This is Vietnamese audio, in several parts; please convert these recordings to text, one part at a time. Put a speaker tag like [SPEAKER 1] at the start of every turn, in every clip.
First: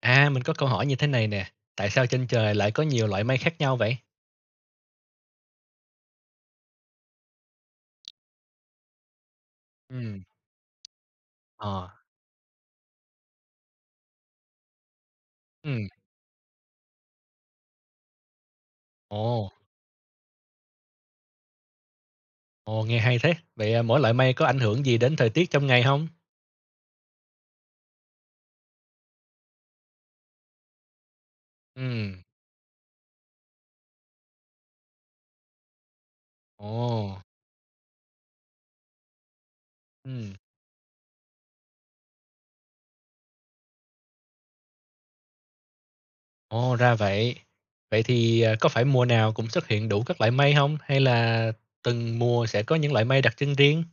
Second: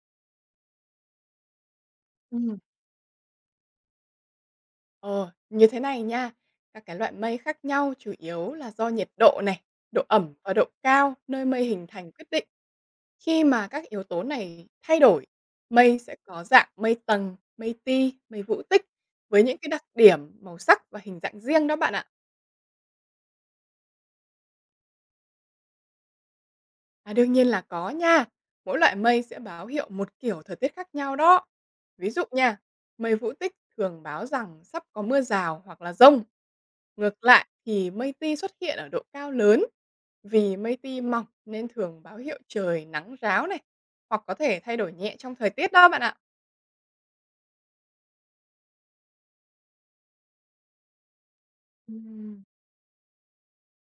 [SPEAKER 1] Mình có câu hỏi như thế này nè, tại sao trên trời
[SPEAKER 2] Ừm,
[SPEAKER 1] lại có nhiều loại mây khác nhau vậy?
[SPEAKER 2] ờ, Như thế này nha, các cái loại mây khác nhau chủ yếu là do nhiệt độ này, độ
[SPEAKER 1] Ừm,
[SPEAKER 2] ẩm và độ cao nơi mây hình
[SPEAKER 1] ờ,
[SPEAKER 2] thành quyết định. Khi mà các yếu tố này thay đổi,
[SPEAKER 1] ừm,
[SPEAKER 2] mây sẽ có dạng mây tầng, mây ti, mây vũ tích với
[SPEAKER 1] ồ,
[SPEAKER 2] những cái đặc điểm, màu sắc và hình dạng riêng đó bạn ạ.
[SPEAKER 1] ồ, nghe hay thế. Vậy, mỗi loại mây có ảnh hưởng gì đến thời tiết trong ngày không?
[SPEAKER 2] À, đương nhiên là có nha. Mỗi loại mây sẽ báo hiệu một kiểu thời tiết khác nhau đó. Ví dụ
[SPEAKER 1] Ừm,
[SPEAKER 2] nha, mây vũ tích thường báo rằng sắp có mưa rào hoặc là rông.
[SPEAKER 1] ồ,
[SPEAKER 2] Ngược lại thì mây ti xuất hiện ở độ cao lớn.
[SPEAKER 1] ừm,
[SPEAKER 2] Vì mây ti mỏng nên thường báo hiệu trời nắng ráo này, hoặc có thể thay đổi nhẹ trong thời tiết đó bạn ạ.
[SPEAKER 1] ồ, ra vậy. Vậy thì, có phải mùa nào cũng xuất hiện đủ các loại mây không? Hay là từng
[SPEAKER 2] Ừm.
[SPEAKER 1] mùa sẽ có những loại mây đặc trưng riêng?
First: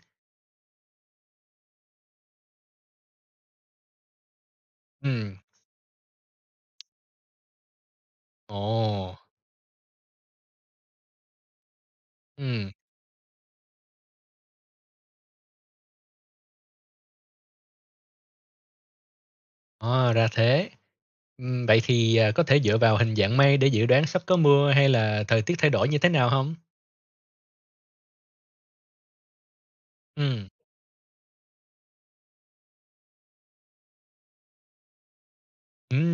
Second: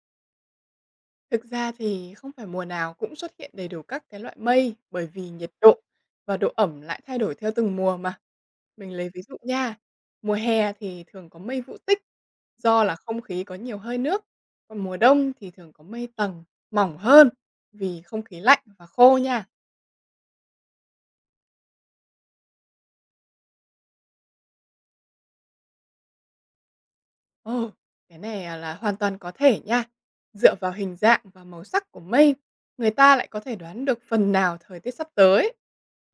[SPEAKER 2] Thực ra thì không phải mùa nào cũng xuất hiện đầy đủ các cái loại mây, bởi vì
[SPEAKER 1] Ừm,
[SPEAKER 2] nhiệt độ và độ ẩm lại thay đổi theo từng mùa mà.
[SPEAKER 1] ồ,
[SPEAKER 2] Mình lấy ví dụ nha, mùa hè thì thường có mây vũ tích,
[SPEAKER 1] ừm,
[SPEAKER 2] do là không khí có nhiều hơi nước, còn mùa đông thì thường có mây tầng mỏng hơn vì không khí lạnh và khô nha.
[SPEAKER 1] à, ra thế. Vậy thì, có thể dựa vào hình dạng mây để dự đoán sắp có mưa hay là thời tiết thay đổi như thế nào không?
[SPEAKER 2] Ồ, cái này, à, là hoàn toàn có thể nha.
[SPEAKER 1] Ừm,
[SPEAKER 2] Dựa vào hình dạng và màu sắc của mây, người ta lại có thể đoán được phần nào thời tiết sắp tới.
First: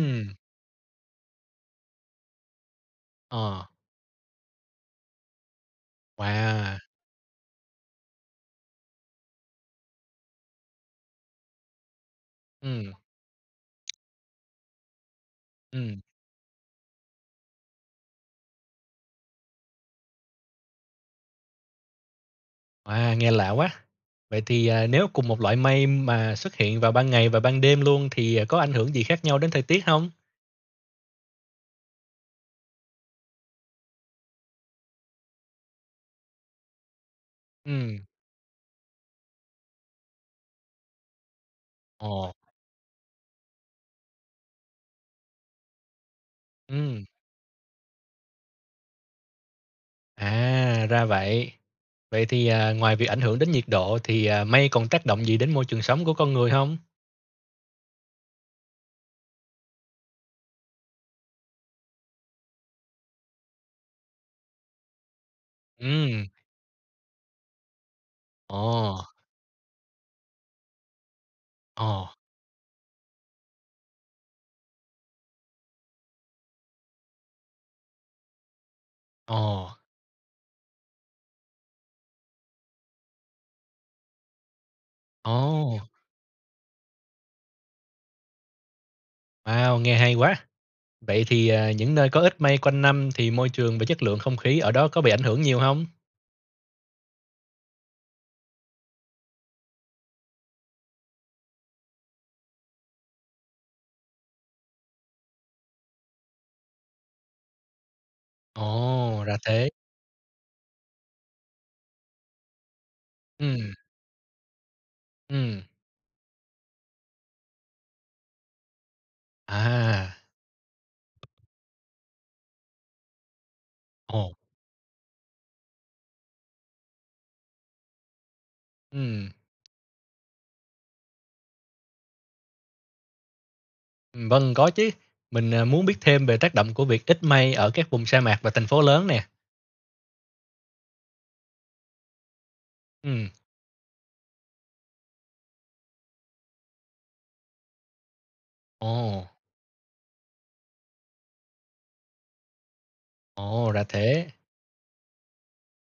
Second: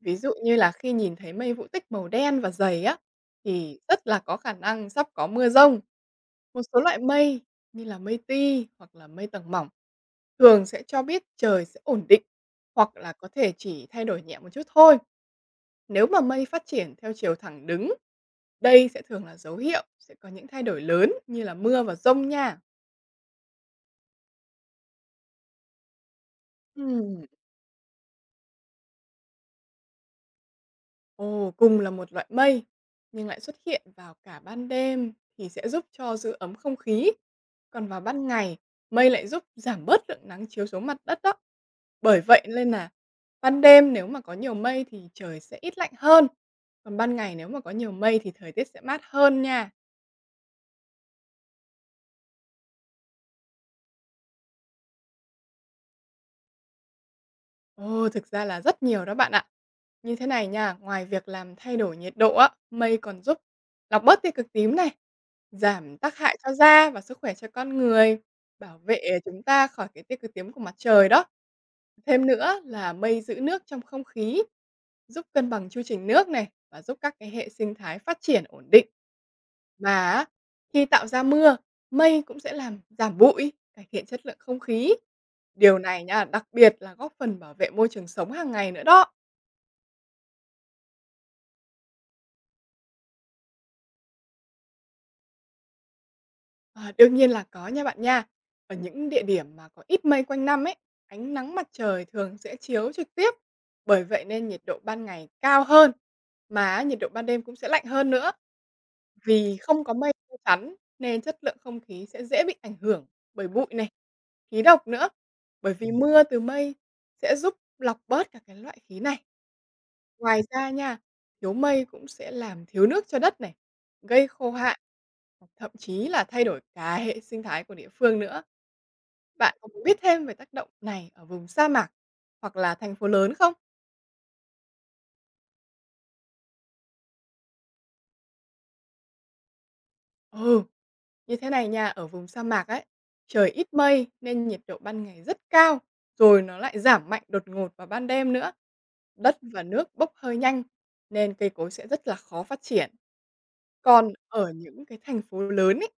[SPEAKER 2] Ví dụ như là khi nhìn thấy mây vũ tích màu đen và dày á,
[SPEAKER 1] ờ,
[SPEAKER 2] thì rất là có khả năng sắp có mưa rông. Một
[SPEAKER 1] wow,
[SPEAKER 2] số loại mây như là mây ti hoặc là mây tầng mỏng thường sẽ cho biết trời sẽ ổn định
[SPEAKER 1] ừm,
[SPEAKER 2] hoặc là có thể chỉ thay đổi nhẹ một chút thôi.
[SPEAKER 1] ừm,
[SPEAKER 2] Nếu mà mây phát triển theo chiều thẳng đứng, đây sẽ thường là dấu hiệu sẽ có những thay đổi lớn như là mưa và rông nha.
[SPEAKER 1] wow, nghe lạ quá! Vậy thì, nếu cùng một loại mây mà xuất hiện vào ban
[SPEAKER 2] Ừm.
[SPEAKER 1] ngày và ban đêm luôn thì, có ảnh hưởng gì khác nhau đến thời tiết không?
[SPEAKER 2] Ồ, cùng là một loại mây nhưng lại xuất hiện vào cả ban đêm thì sẽ giúp cho giữ ấm không khí. Còn
[SPEAKER 1] Ừm,
[SPEAKER 2] vào ban ngày, mây lại giúp giảm bớt lượng nắng chiếu xuống mặt đất đó. Bởi
[SPEAKER 1] ồ,
[SPEAKER 2] vậy nên là ban đêm nếu mà có nhiều mây thì trời sẽ ít lạnh hơn. Còn
[SPEAKER 1] ừm,
[SPEAKER 2] ban ngày nếu mà có nhiều mây thì thời tiết sẽ mát hơn nha.
[SPEAKER 1] à, ra vậy. Vậy thì, ngoài việc ảnh hưởng đến nhiệt độ thì, mây còn tác động gì đến môi trường sống của con người không?
[SPEAKER 2] Ồ, thực ra là rất nhiều đó bạn ạ. Như thế này nha, ngoài việc làm thay đổi nhiệt độ á, mây còn giúp lọc bớt tia cực tím này, giảm tác
[SPEAKER 1] Ừm,
[SPEAKER 2] hại cho da và sức khỏe cho con người, bảo
[SPEAKER 1] ồ,
[SPEAKER 2] vệ chúng ta khỏi cái tia cực tím của mặt trời đó.
[SPEAKER 1] ồ,
[SPEAKER 2] Thêm nữa là mây giữ nước trong không khí, giúp cân bằng chu trình nước này và giúp các cái hệ sinh thái phát triển ổn định.
[SPEAKER 1] ồ,
[SPEAKER 2] Mà á, khi tạo ra mưa, mây cũng sẽ làm giảm bụi, cải thiện chất lượng không khí. Điều
[SPEAKER 1] ồ,
[SPEAKER 2] này nha, đặc biệt là góp phần bảo vệ môi trường sống hàng ngày nữa đó.
[SPEAKER 1] wow, nghe hay quá! Vậy thì, những nơi có ít mây quanh năm thì môi trường và chất lượng không khí ở đó có bị ảnh hưởng nhiều không?
[SPEAKER 2] Ờ, đương nhiên là có nha bạn nha. Ở những địa điểm mà có ít mây quanh năm ấy, ánh nắng mặt trời thường sẽ chiếu trực tiếp, bởi vậy nên nhiệt độ ban ngày cao hơn, mà nhiệt độ ban đêm cũng sẽ lạnh hơn nữa.
[SPEAKER 1] Ồ, ra
[SPEAKER 2] Vì
[SPEAKER 1] thế.
[SPEAKER 2] không có mây che chắn nên chất lượng không khí sẽ dễ bị ảnh hưởng bởi bụi
[SPEAKER 1] Ừm,
[SPEAKER 2] này, khí độc nữa,
[SPEAKER 1] ừm,
[SPEAKER 2] bởi vì mưa từ mây sẽ giúp lọc bớt cả cái loại khí này.
[SPEAKER 1] à,
[SPEAKER 2] Ngoài ra nha, thiếu mây cũng sẽ làm thiếu nước cho đất này, gây
[SPEAKER 1] ồ,
[SPEAKER 2] khô hạn, hoặc thậm chí là thay đổi cả hệ sinh thái của địa phương nữa.
[SPEAKER 1] ừm,
[SPEAKER 2] Bạn có muốn biết thêm về tác động này ở vùng sa mạc hoặc là thành phố lớn không?
[SPEAKER 1] vâng, có chứ. Mình, muốn biết thêm về tác động của việc ít mây ở các vùng sa mạc và thành phố lớn nè.
[SPEAKER 2] Ừ, như thế này nha, ở vùng sa mạc ấy,
[SPEAKER 1] Ừm,
[SPEAKER 2] trời ít mây nên nhiệt độ ban ngày rất cao, rồi nó lại giảm mạnh đột ngột vào ban đêm nữa.
[SPEAKER 1] ồ,
[SPEAKER 2] Đất và nước bốc hơi nhanh nên cây cối sẽ rất là khó phát triển.
[SPEAKER 1] ồ, ra
[SPEAKER 2] Còn
[SPEAKER 1] thế.
[SPEAKER 2] ở những cái thành phố lớn ấy,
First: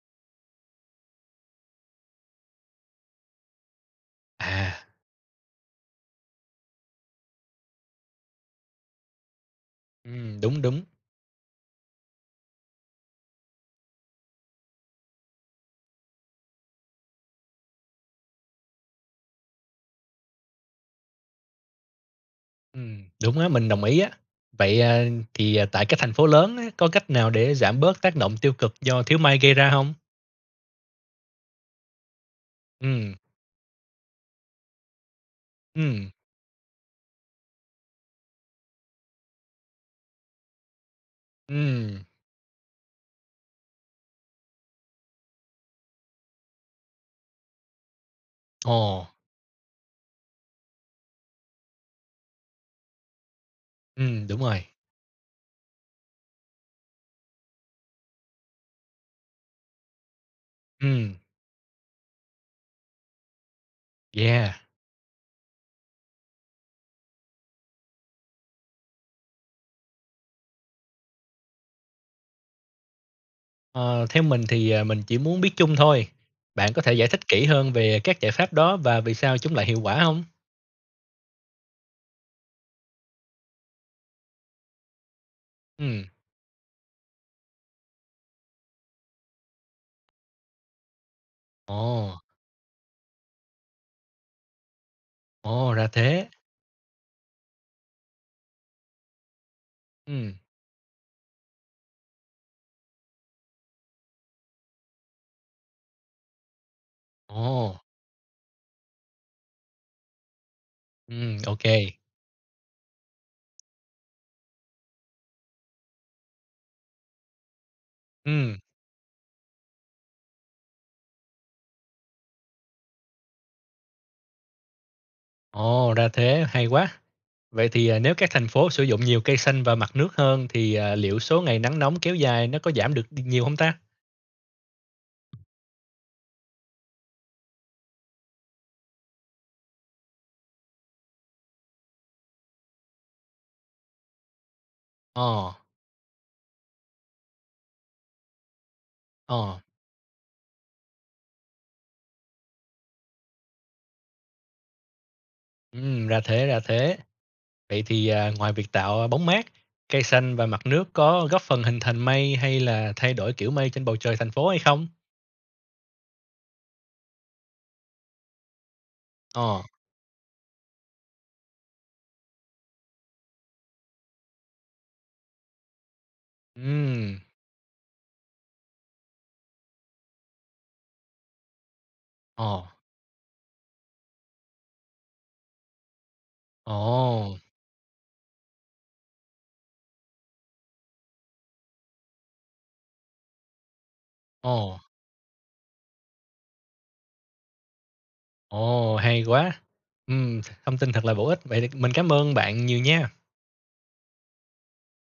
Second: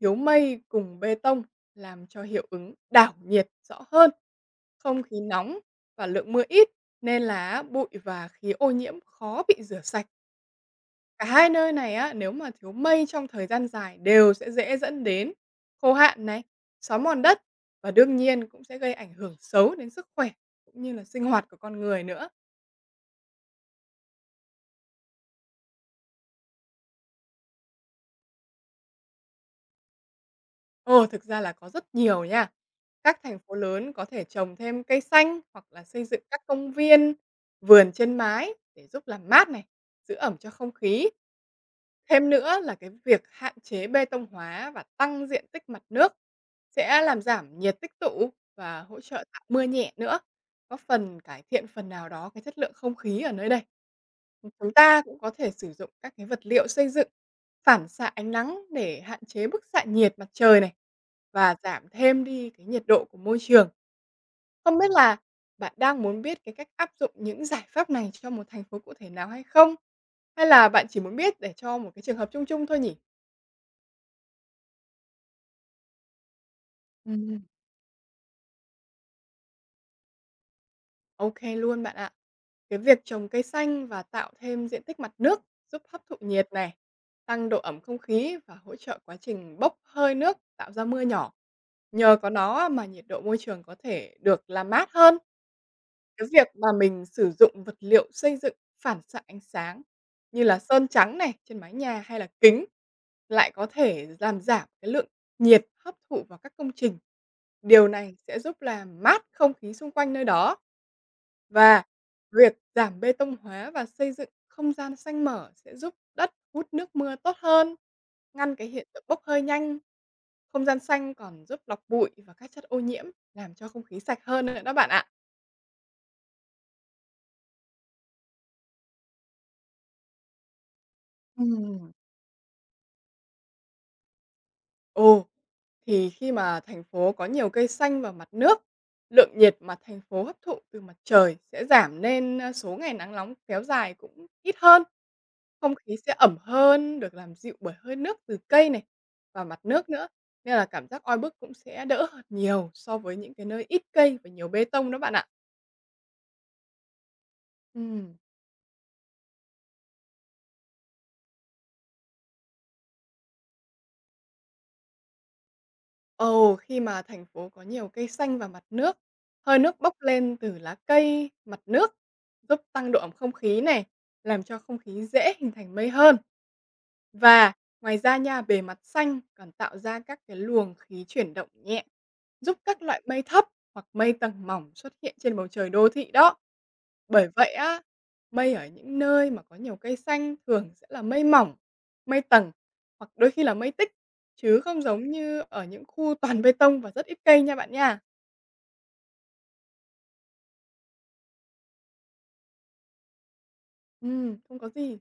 [SPEAKER 2] thiếu mây cùng bê tông làm cho hiệu ứng đảo nhiệt rõ hơn.
[SPEAKER 1] À,
[SPEAKER 2] Không khí nóng và lượng mưa ít nên là bụi và khí ô nhiễm khó bị rửa sạch.
[SPEAKER 1] đúng, đúng,
[SPEAKER 2] Cả hai nơi này á, nếu mà thiếu mây trong thời gian dài đều sẽ dễ dẫn đến khô hạn này, xói mòn đất và đương nhiên cũng sẽ gây ảnh hưởng xấu đến sức khỏe cũng như là sinh hoạt của con người nữa.
[SPEAKER 1] đúng á, mình đồng ý á. Vậy, tại các thành phố lớn á, có cách nào để giảm bớt tác động tiêu cực do thiếu mây gây ra hông?
[SPEAKER 2] Ồ, thực ra là có rất nhiều nha.
[SPEAKER 1] Ừm,
[SPEAKER 2] Các thành phố lớn có thể trồng thêm cây xanh hoặc là xây
[SPEAKER 1] ừm,
[SPEAKER 2] dựng các công viên, vườn trên mái để giúp làm mát này, giữ ẩm cho không khí.
[SPEAKER 1] ừm,
[SPEAKER 2] Thêm nữa là cái việc hạn chế bê tông hóa và tăng diện tích mặt nước sẽ làm giảm nhiệt tích tụ và hỗ
[SPEAKER 1] ồ,
[SPEAKER 2] trợ tạo mưa nhẹ nữa, góp phần cải thiện phần nào đó cái chất lượng không khí ở nơi đây.
[SPEAKER 1] đúng rồi,
[SPEAKER 2] Chúng ta cũng có thể sử dụng các cái vật liệu xây dựng phản xạ ánh nắng để hạn chế bức xạ nhiệt mặt trời này
[SPEAKER 1] ừm,
[SPEAKER 2] và giảm thêm đi cái nhiệt độ của môi trường.
[SPEAKER 1] yeah.
[SPEAKER 2] Không biết là bạn đang muốn biết cái cách áp dụng những giải pháp này cho một thành phố cụ thể nào hay không? Hay là bạn chỉ muốn biết để cho một cái trường hợp chung chung thôi nhỉ?
[SPEAKER 1] Ờ, theo mình thì, mình chỉ muốn biết chung thôi. Bạn có thể giải
[SPEAKER 2] Ừ.
[SPEAKER 1] thích kỹ hơn về các giải pháp đó và vì sao chúng lại hiệu quả không?
[SPEAKER 2] OK luôn bạn ạ. Cái việc trồng cây xanh và tạo thêm diện tích mặt nước giúp
[SPEAKER 1] Ừm.
[SPEAKER 2] hấp thụ nhiệt này, tăng độ ẩm không khí và hỗ trợ quá trình bốc hơi nước tạo ra mưa nhỏ. Nhờ
[SPEAKER 1] Ồ,
[SPEAKER 2] có nó mà nhiệt độ môi trường có thể được làm mát hơn.
[SPEAKER 1] ồ, ra
[SPEAKER 2] Cái
[SPEAKER 1] thế.
[SPEAKER 2] việc mà mình sử dụng vật liệu xây dựng phản xạ ánh sáng
[SPEAKER 1] Ừm,
[SPEAKER 2] như là sơn trắng này trên mái nhà hay là kính lại có thể làm giảm cái lượng nhiệt hấp thụ vào các công trình.
[SPEAKER 1] ồ,
[SPEAKER 2] Điều này sẽ giúp làm mát không khí xung quanh nơi đó.
[SPEAKER 1] ô kê.
[SPEAKER 2] Và việc giảm bê tông hóa và xây dựng không gian xanh mở sẽ giúp đất hút nước mưa tốt hơn, ngăn cái hiện tượng bốc hơi nhanh. Không gian xanh còn giúp lọc bụi và các chất ô nhiễm, làm cho không khí sạch hơn nữa đó bạn ạ.
[SPEAKER 1] Ồ, ra thế, hay quá. Vậy thì, nếu các thành phố sử dụng nhiều cây xanh và mặt nước hơn thì, liệu số
[SPEAKER 2] Ừ.
[SPEAKER 1] ngày nắng nóng kéo dài nó có giảm được đ nhiều không ta?
[SPEAKER 2] Ồ, thì khi mà thành phố có nhiều cây xanh và mặt nước, lượng nhiệt mà thành phố hấp thụ từ mặt trời sẽ giảm nên số ngày nắng nóng kéo dài cũng ít hơn.
[SPEAKER 1] Ờ,
[SPEAKER 2] Không khí sẽ ẩm hơn, được làm dịu bởi hơi nước từ cây này và mặt
[SPEAKER 1] ờ,
[SPEAKER 2] nước nữa. Nên là cảm giác oi bức cũng sẽ đỡ hơn nhiều so với những cái nơi ít cây và nhiều bê tông đó bạn ạ.
[SPEAKER 1] ra thế, ra thế. Vậy thì,
[SPEAKER 2] Ừ.
[SPEAKER 1] ngoài việc tạo bóng mát, cây xanh và mặt nước có góp phần hình thành mây hay là thay đổi kiểu mây trên bầu trời thành phố hay không?
[SPEAKER 2] Ồ, khi mà thành phố có nhiều cây xanh và mặt nước, hơi
[SPEAKER 1] Ờ,
[SPEAKER 2] nước bốc lên từ lá cây, mặt nước giúp tăng độ ẩm không khí này, làm cho không khí dễ hình thành mây hơn.
[SPEAKER 1] ừm,
[SPEAKER 2] Và ngoài ra nha, bề mặt xanh còn tạo ra các cái luồng khí chuyển động nhẹ, giúp
[SPEAKER 1] ờ,
[SPEAKER 2] các loại mây thấp hoặc mây tầng mỏng xuất hiện trên bầu trời đô thị đó. Bởi
[SPEAKER 1] ồ,
[SPEAKER 2] vậy á, mây ở những nơi mà có nhiều cây xanh thường sẽ là mây mỏng, mây tầng hoặc đôi khi là mây tích, chứ
[SPEAKER 1] ồ,
[SPEAKER 2] không giống như ở những khu toàn bê tông và rất ít cây nha bạn nha.
[SPEAKER 1] ồ, hay quá! Thông tin thật là bổ ích. Vậy thì mình cảm ơn bạn nhiều nha.
[SPEAKER 2] Không có gì.